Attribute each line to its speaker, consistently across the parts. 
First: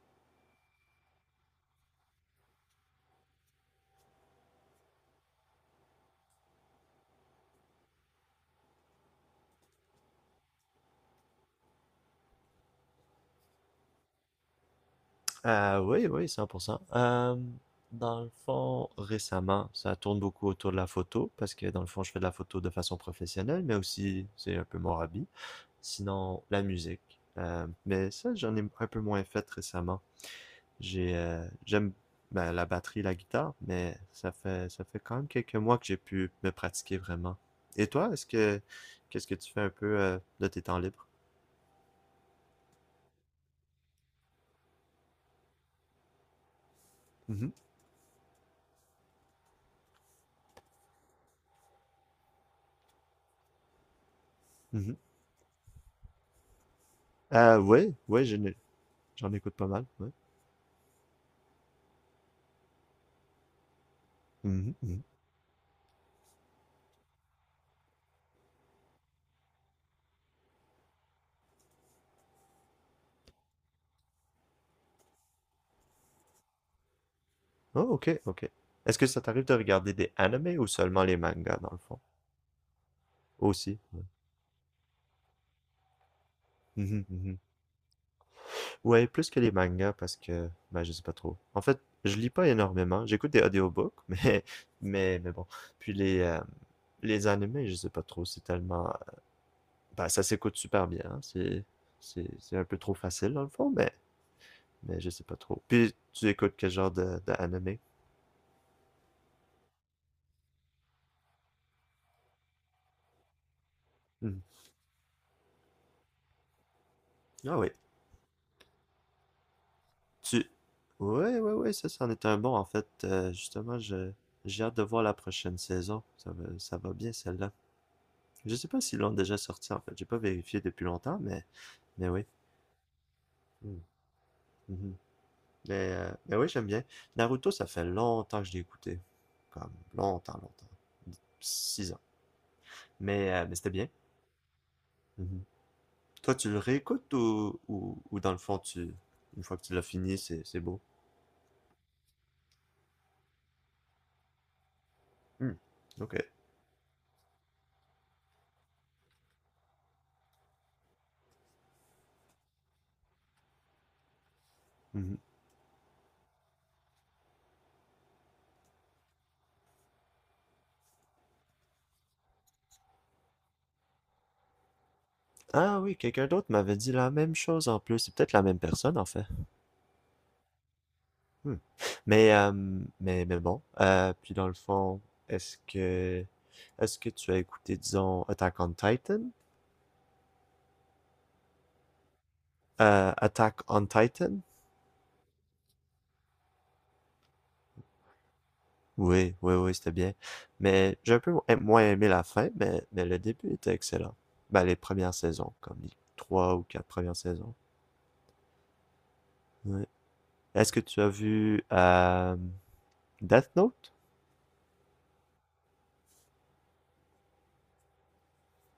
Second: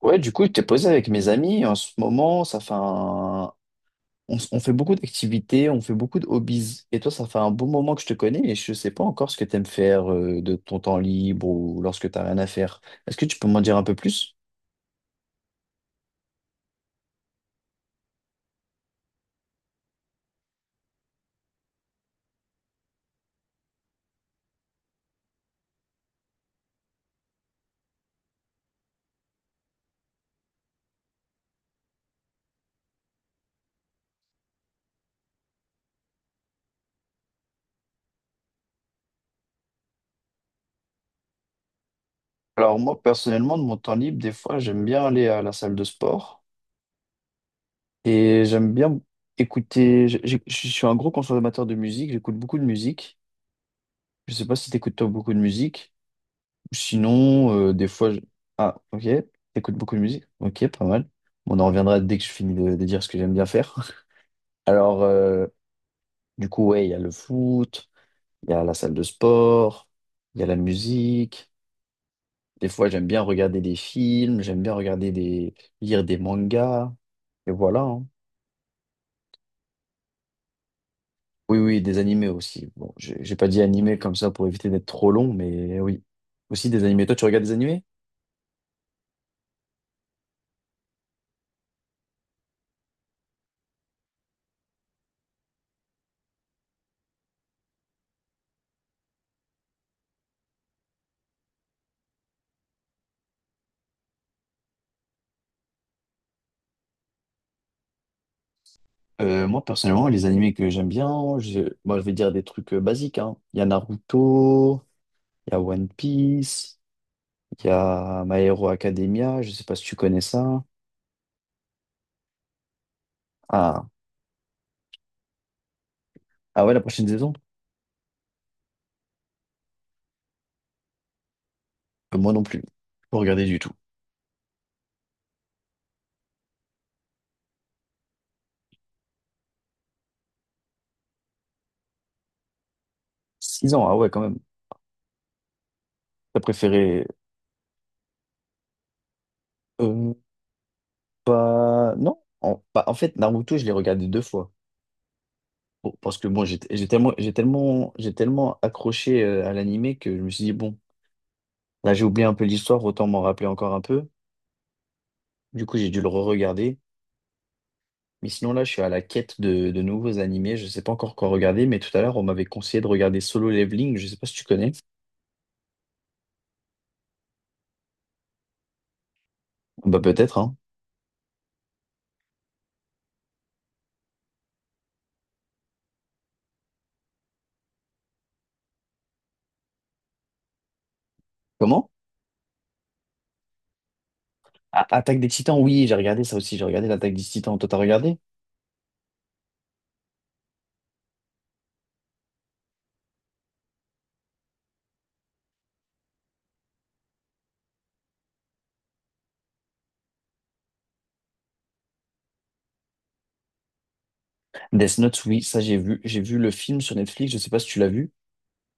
Speaker 1: Ouais, du coup, je t'ai posé avec mes amis. En ce moment, on fait beaucoup d'activités, on fait beaucoup de hobbies. Et toi, ça fait un bon moment que je te connais et je ne sais pas encore ce que tu aimes faire de ton temps libre ou lorsque tu n'as rien à faire. Est-ce que tu peux m'en dire un peu plus?
Speaker 2: Oui, oui, 100%. Dans le fond, récemment, ça tourne beaucoup autour de la photo, parce que dans le fond, je fais de la photo de façon professionnelle, mais aussi, c'est un peu mon hobby. Sinon, la musique. Mais ça, j'en ai un peu moins fait récemment. J'aime ben, la batterie, la guitare, mais ça fait quand même quelques mois que j'ai pu me pratiquer vraiment. Et toi, qu'est-ce que tu fais un peu de tes temps libres?
Speaker 1: Alors moi, personnellement, de mon temps libre, des fois, j'aime bien aller à la salle de sport
Speaker 2: Mhm,
Speaker 1: et j'aime bien écouter. Je suis un gros consommateur de musique, j'écoute beaucoup de musique. Je ne sais pas si
Speaker 2: mhm.
Speaker 1: t'écoutes toi beaucoup de musique. Sinon, des
Speaker 2: Oui,
Speaker 1: fois,
Speaker 2: oui,
Speaker 1: ah, ok,
Speaker 2: j'en écoute pas
Speaker 1: t'écoutes
Speaker 2: mal,
Speaker 1: beaucoup de musique, ok, pas mal. Bon, on en reviendra dès que je finis de dire ce que j'aime bien faire.
Speaker 2: oui.
Speaker 1: Alors, du coup, ouais, il y a le foot, il y a la salle de sport, il y a la musique. Des fois, j'aime bien regarder des films, j'aime bien regarder des, lire des mangas, et voilà,
Speaker 2: Oh,
Speaker 1: hein.
Speaker 2: ok, ok. Est-ce que ça t'arrive de regarder des animés ou seulement les mangas,
Speaker 1: Oui,
Speaker 2: dans le
Speaker 1: oui, des
Speaker 2: fond?
Speaker 1: animés aussi. Bon, j'ai pas dit
Speaker 2: Aussi,
Speaker 1: animés
Speaker 2: ouais.
Speaker 1: comme ça pour éviter d'être trop long, mais oui, aussi des animés. Toi, tu regardes des animés?
Speaker 2: Ouais, plus que les mangas parce que, ben, je sais pas trop. En fait, je lis pas énormément. J'écoute des audiobooks, mais bon. Puis les, euh, les animés, je sais pas trop. C'est tellement, ben, ça s'écoute super bien, hein. C'est un peu trop facile, dans le fond, mais je sais pas trop. Puis, tu écoutes quel genre de animé?
Speaker 1: Moi, personnellement, les animés que j'aime bien, je, moi, je vais dire des trucs basiques, hein. Il y a
Speaker 2: Mhm.
Speaker 1: Naruto, il y a One Piece,
Speaker 2: Ah
Speaker 1: il y
Speaker 2: oui.
Speaker 1: a My Hero Academia, je sais pas si tu connais
Speaker 2: Tu...
Speaker 1: ça.
Speaker 2: Ouais, ouais, ouais, ça, c'en est un bon, en fait. Justement,
Speaker 1: Ah,
Speaker 2: je... j'ai hâte de voir la prochaine saison.
Speaker 1: ah ouais,
Speaker 2: Ça
Speaker 1: la
Speaker 2: va
Speaker 1: prochaine
Speaker 2: bien,
Speaker 1: saison?
Speaker 2: celle-là. Je sais pas s'ils l'ont déjà sorti, en fait. J'ai pas vérifié depuis longtemps, mais oui.
Speaker 1: Moi non plus. Pas regardé du tout.
Speaker 2: Mm. Mhm. Mais oui, j'aime bien. Naruto, ça fait longtemps que je l'ai écouté. Comme longtemps, longtemps. 6 ans. Mais c'était
Speaker 1: 6 ans,
Speaker 2: bien.
Speaker 1: ah ouais, quand même.
Speaker 2: Mhm. Toi,
Speaker 1: T'as
Speaker 2: tu le
Speaker 1: préféré...
Speaker 2: réécoutes ou, ou dans le fond, tu, une fois que tu l'as
Speaker 1: Euh,
Speaker 2: fini, c'est beau?
Speaker 1: pas... Non. Bah, en fait, Naruto, je l'ai regardé deux fois.
Speaker 2: Mm.
Speaker 1: Bon,
Speaker 2: Ok.
Speaker 1: parce que bon, j'ai tellement accroché à l'animé que je me suis dit, bon, là, j'ai oublié un peu l'histoire, autant m'en rappeler encore un peu.
Speaker 2: Mhm.
Speaker 1: Du coup, j'ai dû le re-regarder. Mais sinon, là, je suis à la quête de nouveaux animés. Je sais pas encore quoi regarder, mais tout à l'heure, on m'avait conseillé de regarder Solo Leveling. Je sais pas si tu connais.
Speaker 2: Ah oui, quelqu'un d'autre m'avait dit la même chose en plus. C'est peut-être la même personne en fait.
Speaker 1: Bah, peut-être, hein.
Speaker 2: Hmm. Mais, mais bon. Puis dans le fond, est-ce que, est-ce que tu as écouté, disons, Attack on Titan?
Speaker 1: Comment?
Speaker 2: Attack on Titan?
Speaker 1: Attaque des Titans, oui, j'ai regardé ça aussi. J'ai regardé l'Attaque des Titans. Toi, t'as regardé?
Speaker 2: Oui, oui, oui, c'était bien. Mais j'ai un peu moins aimé la fin, mais le début était excellent. Ben, les premières saisons, comme les trois ou quatre premières saisons. Ouais. Est-ce que tu as vu Death Note?
Speaker 1: Death Note, oui, ça, j'ai vu. J'ai vu le film sur Netflix. Je sais pas si tu l'as vu.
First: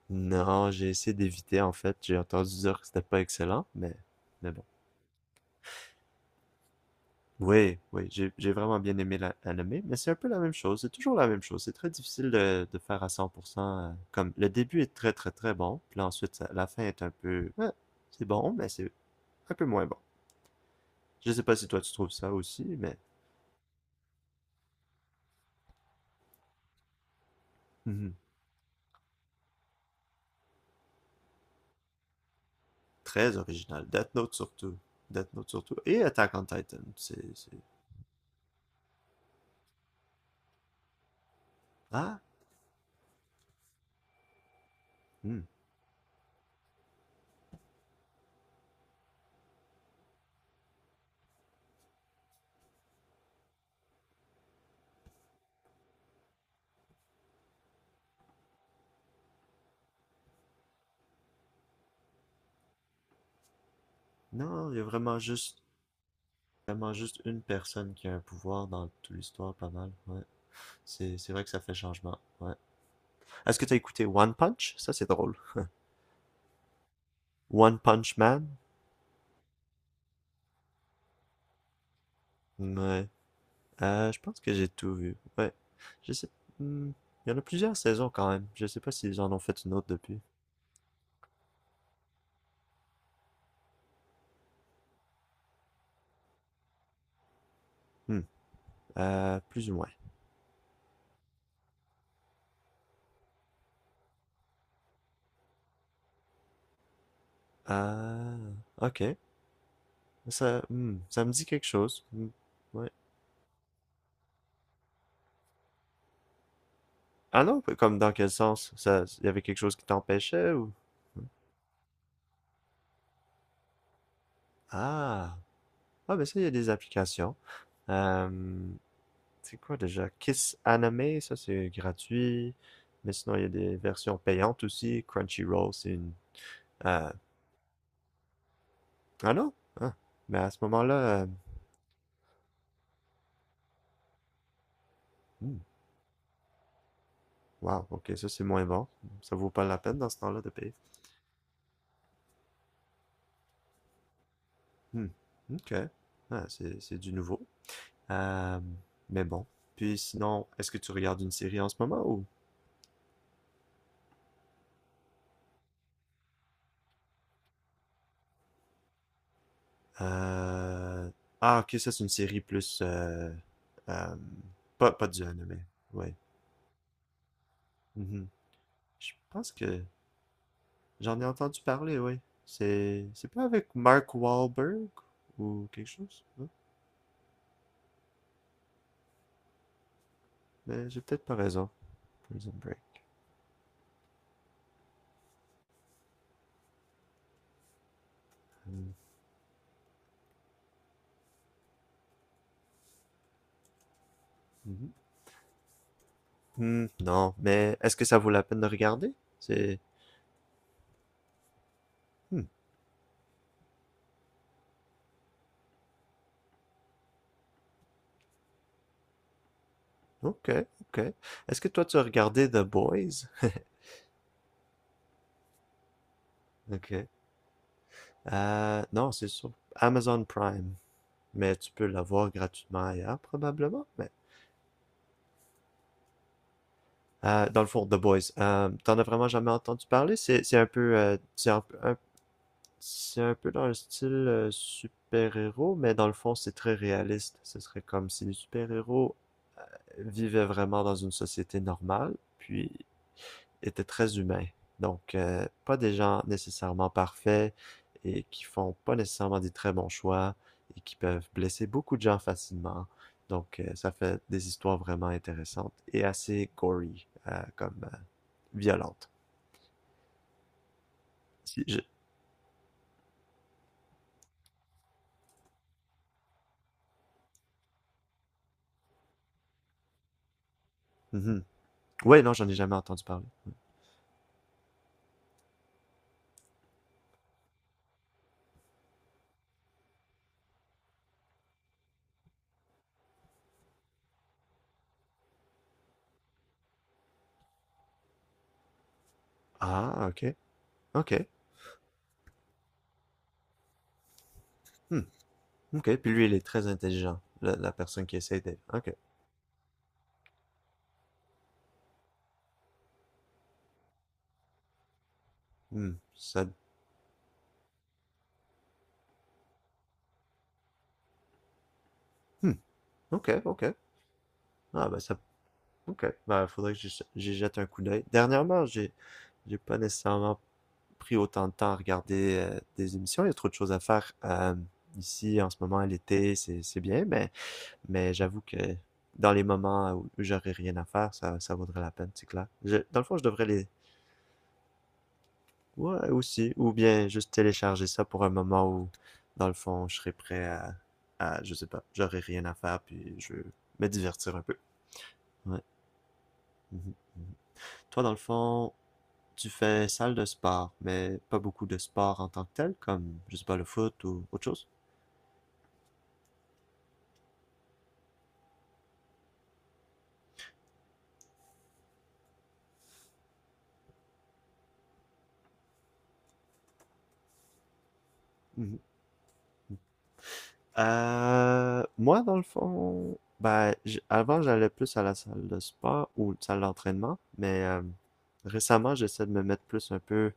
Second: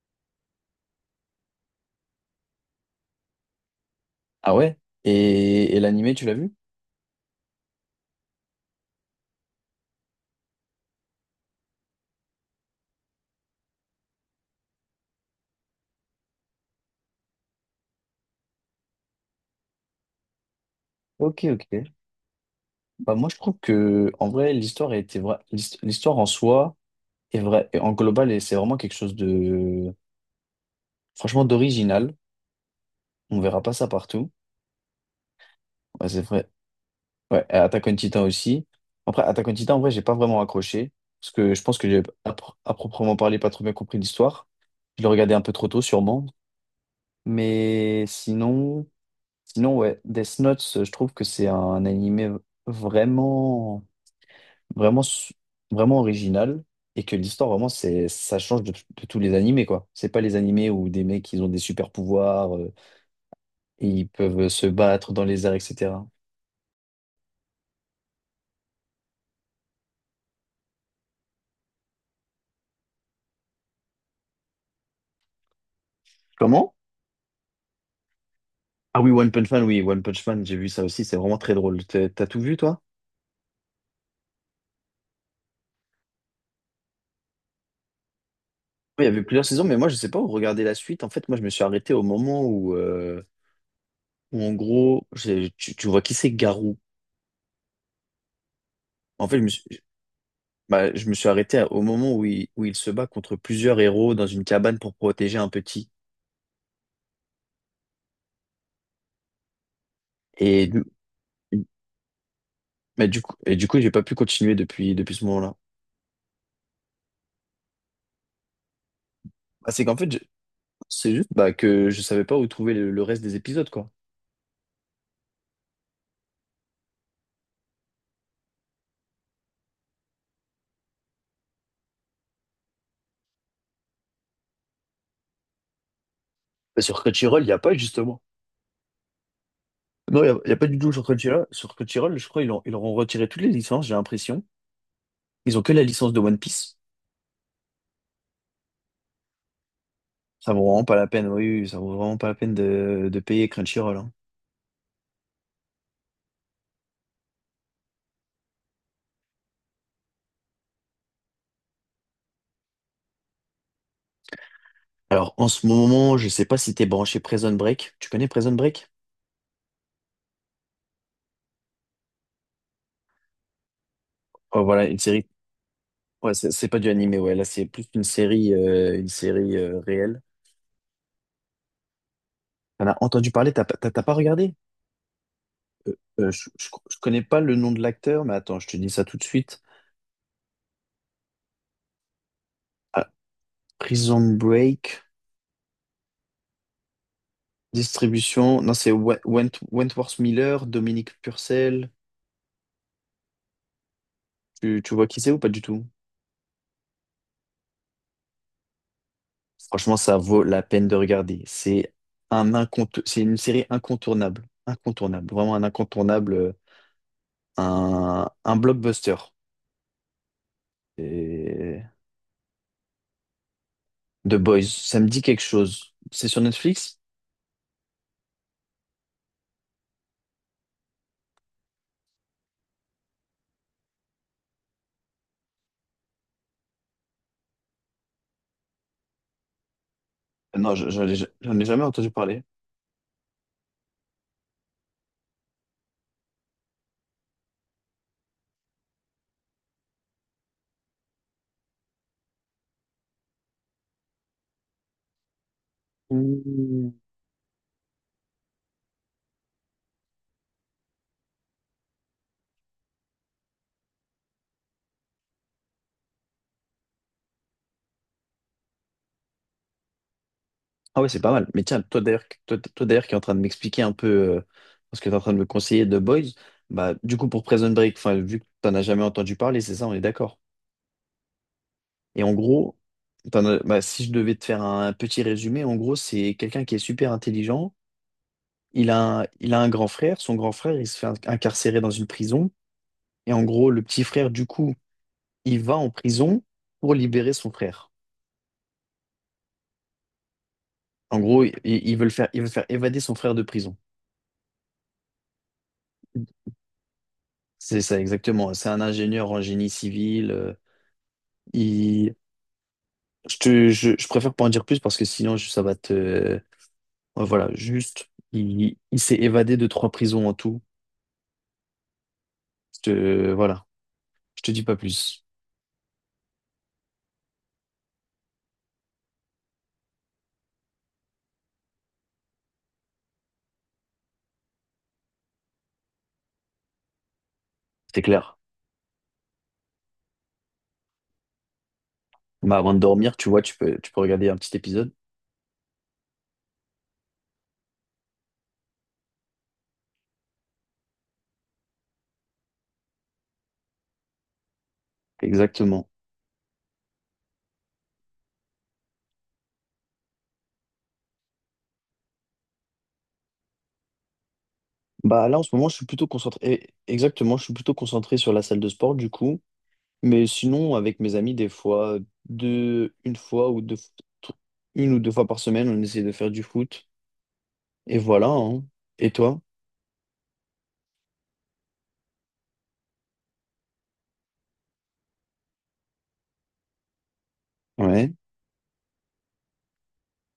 Speaker 2: Non, j'ai essayé d'éviter en fait. J'ai entendu dire que c'était pas excellent, mais
Speaker 1: Ah
Speaker 2: bon.
Speaker 1: ouais? Et l'animé, tu l'as vu?
Speaker 2: Oui, oui, j'ai vraiment bien aimé l'anime, mais c'est un peu la même chose. C'est toujours la même chose. C'est très difficile de faire à 100%, comme le début est très bon, puis là, ensuite la fin est un peu, ouais, c'est bon, mais c'est un peu moins bon. Je sais
Speaker 1: Ok,
Speaker 2: pas si toi
Speaker 1: ok.
Speaker 2: tu trouves ça aussi, mais
Speaker 1: Bah, moi, je trouve que, en vrai, l'histoire a été l'histoire en soi est vraie. Et en
Speaker 2: mhm.
Speaker 1: global, et c'est vraiment quelque chose de, franchement, d'original.
Speaker 2: Très
Speaker 1: On verra pas
Speaker 2: original.
Speaker 1: ça
Speaker 2: Death
Speaker 1: partout.
Speaker 2: Note surtout. Death Note surtout. Et
Speaker 1: Ouais, c'est
Speaker 2: Attack on
Speaker 1: vrai.
Speaker 2: Titan.
Speaker 1: Ouais,
Speaker 2: C'est...
Speaker 1: et Attack on Titan aussi. Après, Attack on Titan, en vrai, j'ai pas vraiment accroché. Parce que je pense que j'ai,
Speaker 2: Ah,
Speaker 1: à proprement parler, pas trop bien compris l'histoire. Je le regardais
Speaker 2: hmm.
Speaker 1: un peu trop tôt, sûrement. Mais sinon, ouais, Death Note, je trouve que c'est un animé vraiment, vraiment, su- vraiment original. Et que l'histoire, vraiment, ça change de tous les animés, quoi. C'est pas les animés où des mecs, ils ont des super pouvoirs, et ils peuvent se
Speaker 2: Non, il y a
Speaker 1: battre dans les airs, etc.
Speaker 2: vraiment juste une personne qui a un pouvoir dans toute l'histoire, pas mal. Ouais. C'est vrai que ça fait changement. Ouais. Est-ce que t'as écouté One Punch? Ça, c'est drôle.
Speaker 1: Comment?
Speaker 2: One Punch Man?
Speaker 1: Ah oui, One Punch Man, oui, One Punch Man, j'ai vu ça aussi, c'est vraiment très drôle. T'as tout vu, toi?
Speaker 2: Ouais. Je pense que j'ai tout vu. Ouais. Je sais. Hmm, il y en a plusieurs saisons quand même. Je sais pas
Speaker 1: Oui, il y
Speaker 2: s'ils
Speaker 1: avait
Speaker 2: en ont
Speaker 1: plusieurs saisons,
Speaker 2: fait une
Speaker 1: mais moi,
Speaker 2: autre
Speaker 1: je sais pas
Speaker 2: depuis.
Speaker 1: où regarder la suite. En fait, moi, je me suis arrêté au moment où en gros, tu vois qui c'est Garou.
Speaker 2: Hmm.
Speaker 1: En fait, je me
Speaker 2: Plus ou
Speaker 1: suis,
Speaker 2: moins.
Speaker 1: bah, je me suis arrêté au moment où il se bat contre plusieurs héros dans une cabane pour protéger un petit.
Speaker 2: Euh, ok. Ça,
Speaker 1: Et du,
Speaker 2: hmm, ça me dit quelque chose. Hmm. Ouais.
Speaker 1: et du coup, j'ai pas pu continuer depuis ce moment-là.
Speaker 2: Ah non, comme dans quel sens? Ça, il y avait quelque
Speaker 1: Bah,
Speaker 2: chose qui
Speaker 1: c'est qu'en fait,
Speaker 2: t'empêchait ou?
Speaker 1: c'est
Speaker 2: Hmm.
Speaker 1: juste bah, que je savais pas où trouver le reste des épisodes, quoi.
Speaker 2: Ah, ah, ben ça, il y a des applications. Euh, c'est quoi déjà? Kiss Anime, ça c'est gratuit. Mais sinon, il y a des versions payantes aussi. Crunchyroll, c'est une...
Speaker 1: Bah, sur
Speaker 2: euh,
Speaker 1: Crunchyroll, il n'y a pas, justement.
Speaker 2: ah non? Ah.
Speaker 1: Non,
Speaker 2: Mais à
Speaker 1: y a
Speaker 2: ce
Speaker 1: pas du tout sur
Speaker 2: moment-là...
Speaker 1: Crunchyroll. Sur Crunchyroll, je crois qu'ils ont- ils leur ont retiré toutes les licences, j'ai l'impression. Ils
Speaker 2: hmm,
Speaker 1: ont que la licence de One Piece.
Speaker 2: wow, ok, ça c'est moins bon. Ça vaut pas la peine dans ce temps-là de
Speaker 1: Ça vaut
Speaker 2: payer.
Speaker 1: vraiment pas la peine, oui, oui, ça vaut vraiment pas la peine de payer Crunchyroll, hein.
Speaker 2: Hmm, ok. Ah, c'est du nouveau. Euh, Mais bon. Puis sinon, est-ce que tu regardes une série en ce moment ou...
Speaker 1: Alors, en ce moment, je sais pas si t'es branché Prison Break. Tu connais Prison Break?
Speaker 2: Euh, Ah, ok, ça c'est une série plus... euh,
Speaker 1: Oh, voilà,
Speaker 2: pas,
Speaker 1: une
Speaker 2: pas du
Speaker 1: série.
Speaker 2: anime, ouais.
Speaker 1: Ouais, c'est pas du animé, ouais. Là, c'est plus une
Speaker 2: Mhm.
Speaker 1: série, euh, une
Speaker 2: Je pense
Speaker 1: série
Speaker 2: que
Speaker 1: réelle.
Speaker 2: j'en ai entendu parler, ouais.
Speaker 1: T'en as
Speaker 2: C'est
Speaker 1: entendu
Speaker 2: pas
Speaker 1: parler, t'as
Speaker 2: avec
Speaker 1: pas t'as- t'as pas
Speaker 2: Mark
Speaker 1: regardé?
Speaker 2: Wahlberg ou quelque chose,
Speaker 1: Euh, je,
Speaker 2: non?
Speaker 1: je, je connais pas le nom de l'acteur, mais attends, je te dis ça tout de suite.
Speaker 2: Mais j'ai peut-être pas raison. Prison Break.
Speaker 1: Ah, Prison Break. Distribution, non,
Speaker 2: Hmm.
Speaker 1: c'est Wentworth Miller, Dominique Purcell. Tu,
Speaker 2: Mhm.
Speaker 1: tu vois qui c'est ou pas du tout?
Speaker 2: Hmm, non, mais est-ce que ça vaut la peine de regarder? C'est...
Speaker 1: Franchement, ça vaut la peine de regarder. C'est
Speaker 2: Hmm,
Speaker 1: un incontour- c'est une série incontournable. Incontournable. Vraiment un incontournable. Un blockbuster.
Speaker 2: ok, ok. Est-ce que
Speaker 1: Et...
Speaker 2: toi tu as regardé The Boys?
Speaker 1: The Boys. Ça me dit quelque chose. C'est sur
Speaker 2: Ok.
Speaker 1: Netflix?
Speaker 2: Non, c'est sur Amazon Prime, mais tu peux l'avoir gratuitement ailleurs, probablement. Mais, dans le fond, The Boys, t'en as vraiment jamais entendu parler? C'est un
Speaker 1: Non,
Speaker 2: peu, c'est
Speaker 1: j'en ai jamais entendu parler.
Speaker 2: c'est un peu dans le style super-héros, mais dans le fond, c'est très réaliste. Ce serait comme si les super-héros vivaient vraiment dans une société normale, puis étaient très humains. Donc, pas des gens nécessairement
Speaker 1: Hmm.
Speaker 2: parfaits et qui font pas nécessairement des très bons choix et qui peuvent blesser beaucoup de gens facilement. Donc, ça fait des histoires vraiment intéressantes et assez gory, comme violentes.
Speaker 1: Ah ouais, c'est pas mal. Mais
Speaker 2: Si je...
Speaker 1: tiens, toi d'ailleurs qui est en train de m'expliquer un peu euh, ce que tu es en train de me conseiller de Boys, bah du coup pour Prison Break, enfin vu que t'en as jamais entendu parler, c'est ça, on est d'accord.
Speaker 2: Mhm. Ouais,
Speaker 1: Et
Speaker 2: non,
Speaker 1: en
Speaker 2: j'en ai
Speaker 1: gros,
Speaker 2: jamais entendu parler.
Speaker 1: bah, si je devais te faire un petit résumé, en gros, c'est quelqu'un qui est super intelligent. Il a un grand frère. Son grand frère, il se fait incarcérer dans une prison. Et en gros, le petit frère, du coup, il va en prison pour libérer son frère.
Speaker 2: Ah, ok, ok.
Speaker 1: En gros, ils veulent faire évader son frère de prison.
Speaker 2: Hmm, ok. Puis lui, il est très intelligent, la
Speaker 1: C'est ça,
Speaker 2: personne qui essaie
Speaker 1: exactement.
Speaker 2: d'aider.
Speaker 1: C'est un
Speaker 2: Ok,
Speaker 1: ingénieur en génie civil. Il... je préfère pas en dire plus parce que sinon, je- ça va te.
Speaker 2: hmm, ça,
Speaker 1: Voilà, juste, il s'est évadé de trois prisons en tout.
Speaker 2: hmm,
Speaker 1: Je
Speaker 2: ok,
Speaker 1: te,
Speaker 2: ok.
Speaker 1: voilà, je te dis pas
Speaker 2: Ah, ben, ça
Speaker 1: plus.
Speaker 2: ok, ben, faudrait que j'y jette un coup d'œil. Dernièrement, j'ai pas nécessairement pris autant de temps à regarder des émissions. Il y a trop de choses à faire ici en ce moment, à l'été, c'est bien,
Speaker 1: C'est
Speaker 2: mais
Speaker 1: clair.
Speaker 2: j'avoue que dans les moments où j'aurais rien à faire, ça vaudrait la peine, c'est clair.
Speaker 1: Bah, avant
Speaker 2: Je-
Speaker 1: de
Speaker 2: dans le
Speaker 1: dormir,
Speaker 2: fond, je
Speaker 1: tu vois,
Speaker 2: devrais
Speaker 1: tu
Speaker 2: les...
Speaker 1: peux, tu peux regarder un petit épisode.
Speaker 2: Ouais, aussi, ou bien juste télécharger ça pour un moment où, dans le fond, je serais prêt à je sais pas, j'aurais rien à faire, puis je veux me divertir un peu. Ouais.
Speaker 1: Exactement.
Speaker 2: Mhm, mhm. Toi, dans le fond, tu fais salle de sport, mais pas beaucoup de sport en tant que tel, comme, je sais pas, le foot ou autre chose.
Speaker 1: Bah là, en ce moment, je suis plutôt concentré. Exactement, je suis plutôt concentré sur la salle de sport, du coup. Mais sinon, avec mes amis, des fois, deux, une fois ou deux, une ou deux fois par semaine, on essaie de faire du foot. Et voilà, hein.
Speaker 2: Mhm.
Speaker 1: Et toi?
Speaker 2: Moi, dans le fond, ben, j- avant, j'allais plus à la salle de sport ou salle d'entraînement, mais
Speaker 1: Ouais.
Speaker 2: récemment, j'essaie de me mettre plus un peu,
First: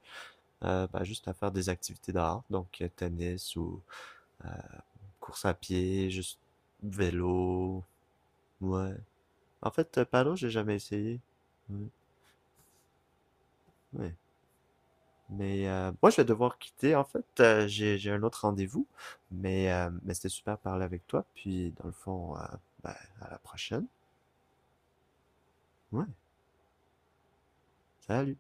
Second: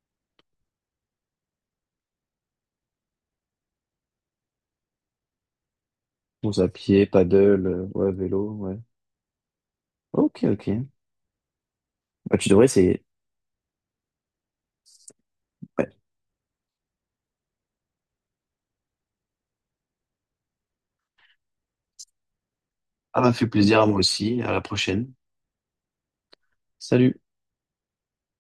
Speaker 2: ben, juste à faire des activités dehors, donc tennis ou euh, course à pied, juste
Speaker 1: Course à pied, paddle,
Speaker 2: vélo,
Speaker 1: ouais, vélo, ouais.
Speaker 2: ouais. En fait, paddle,
Speaker 1: Ok,
Speaker 2: j'ai
Speaker 1: ok.
Speaker 2: jamais essayé. Ouais,
Speaker 1: Bah, tu devrais essayer.
Speaker 2: ouais. Mais
Speaker 1: Ouais.
Speaker 2: moi, je vais devoir quitter, en fait. J'ai un autre rendez-vous. Mais c'était super de parler avec toi. Puis, dans le fond, ben,
Speaker 1: Ah,
Speaker 2: à
Speaker 1: m'a
Speaker 2: la
Speaker 1: fait plaisir à
Speaker 2: prochaine.
Speaker 1: moi aussi. À la prochaine.
Speaker 2: Ouais,
Speaker 1: Salut.
Speaker 2: salut.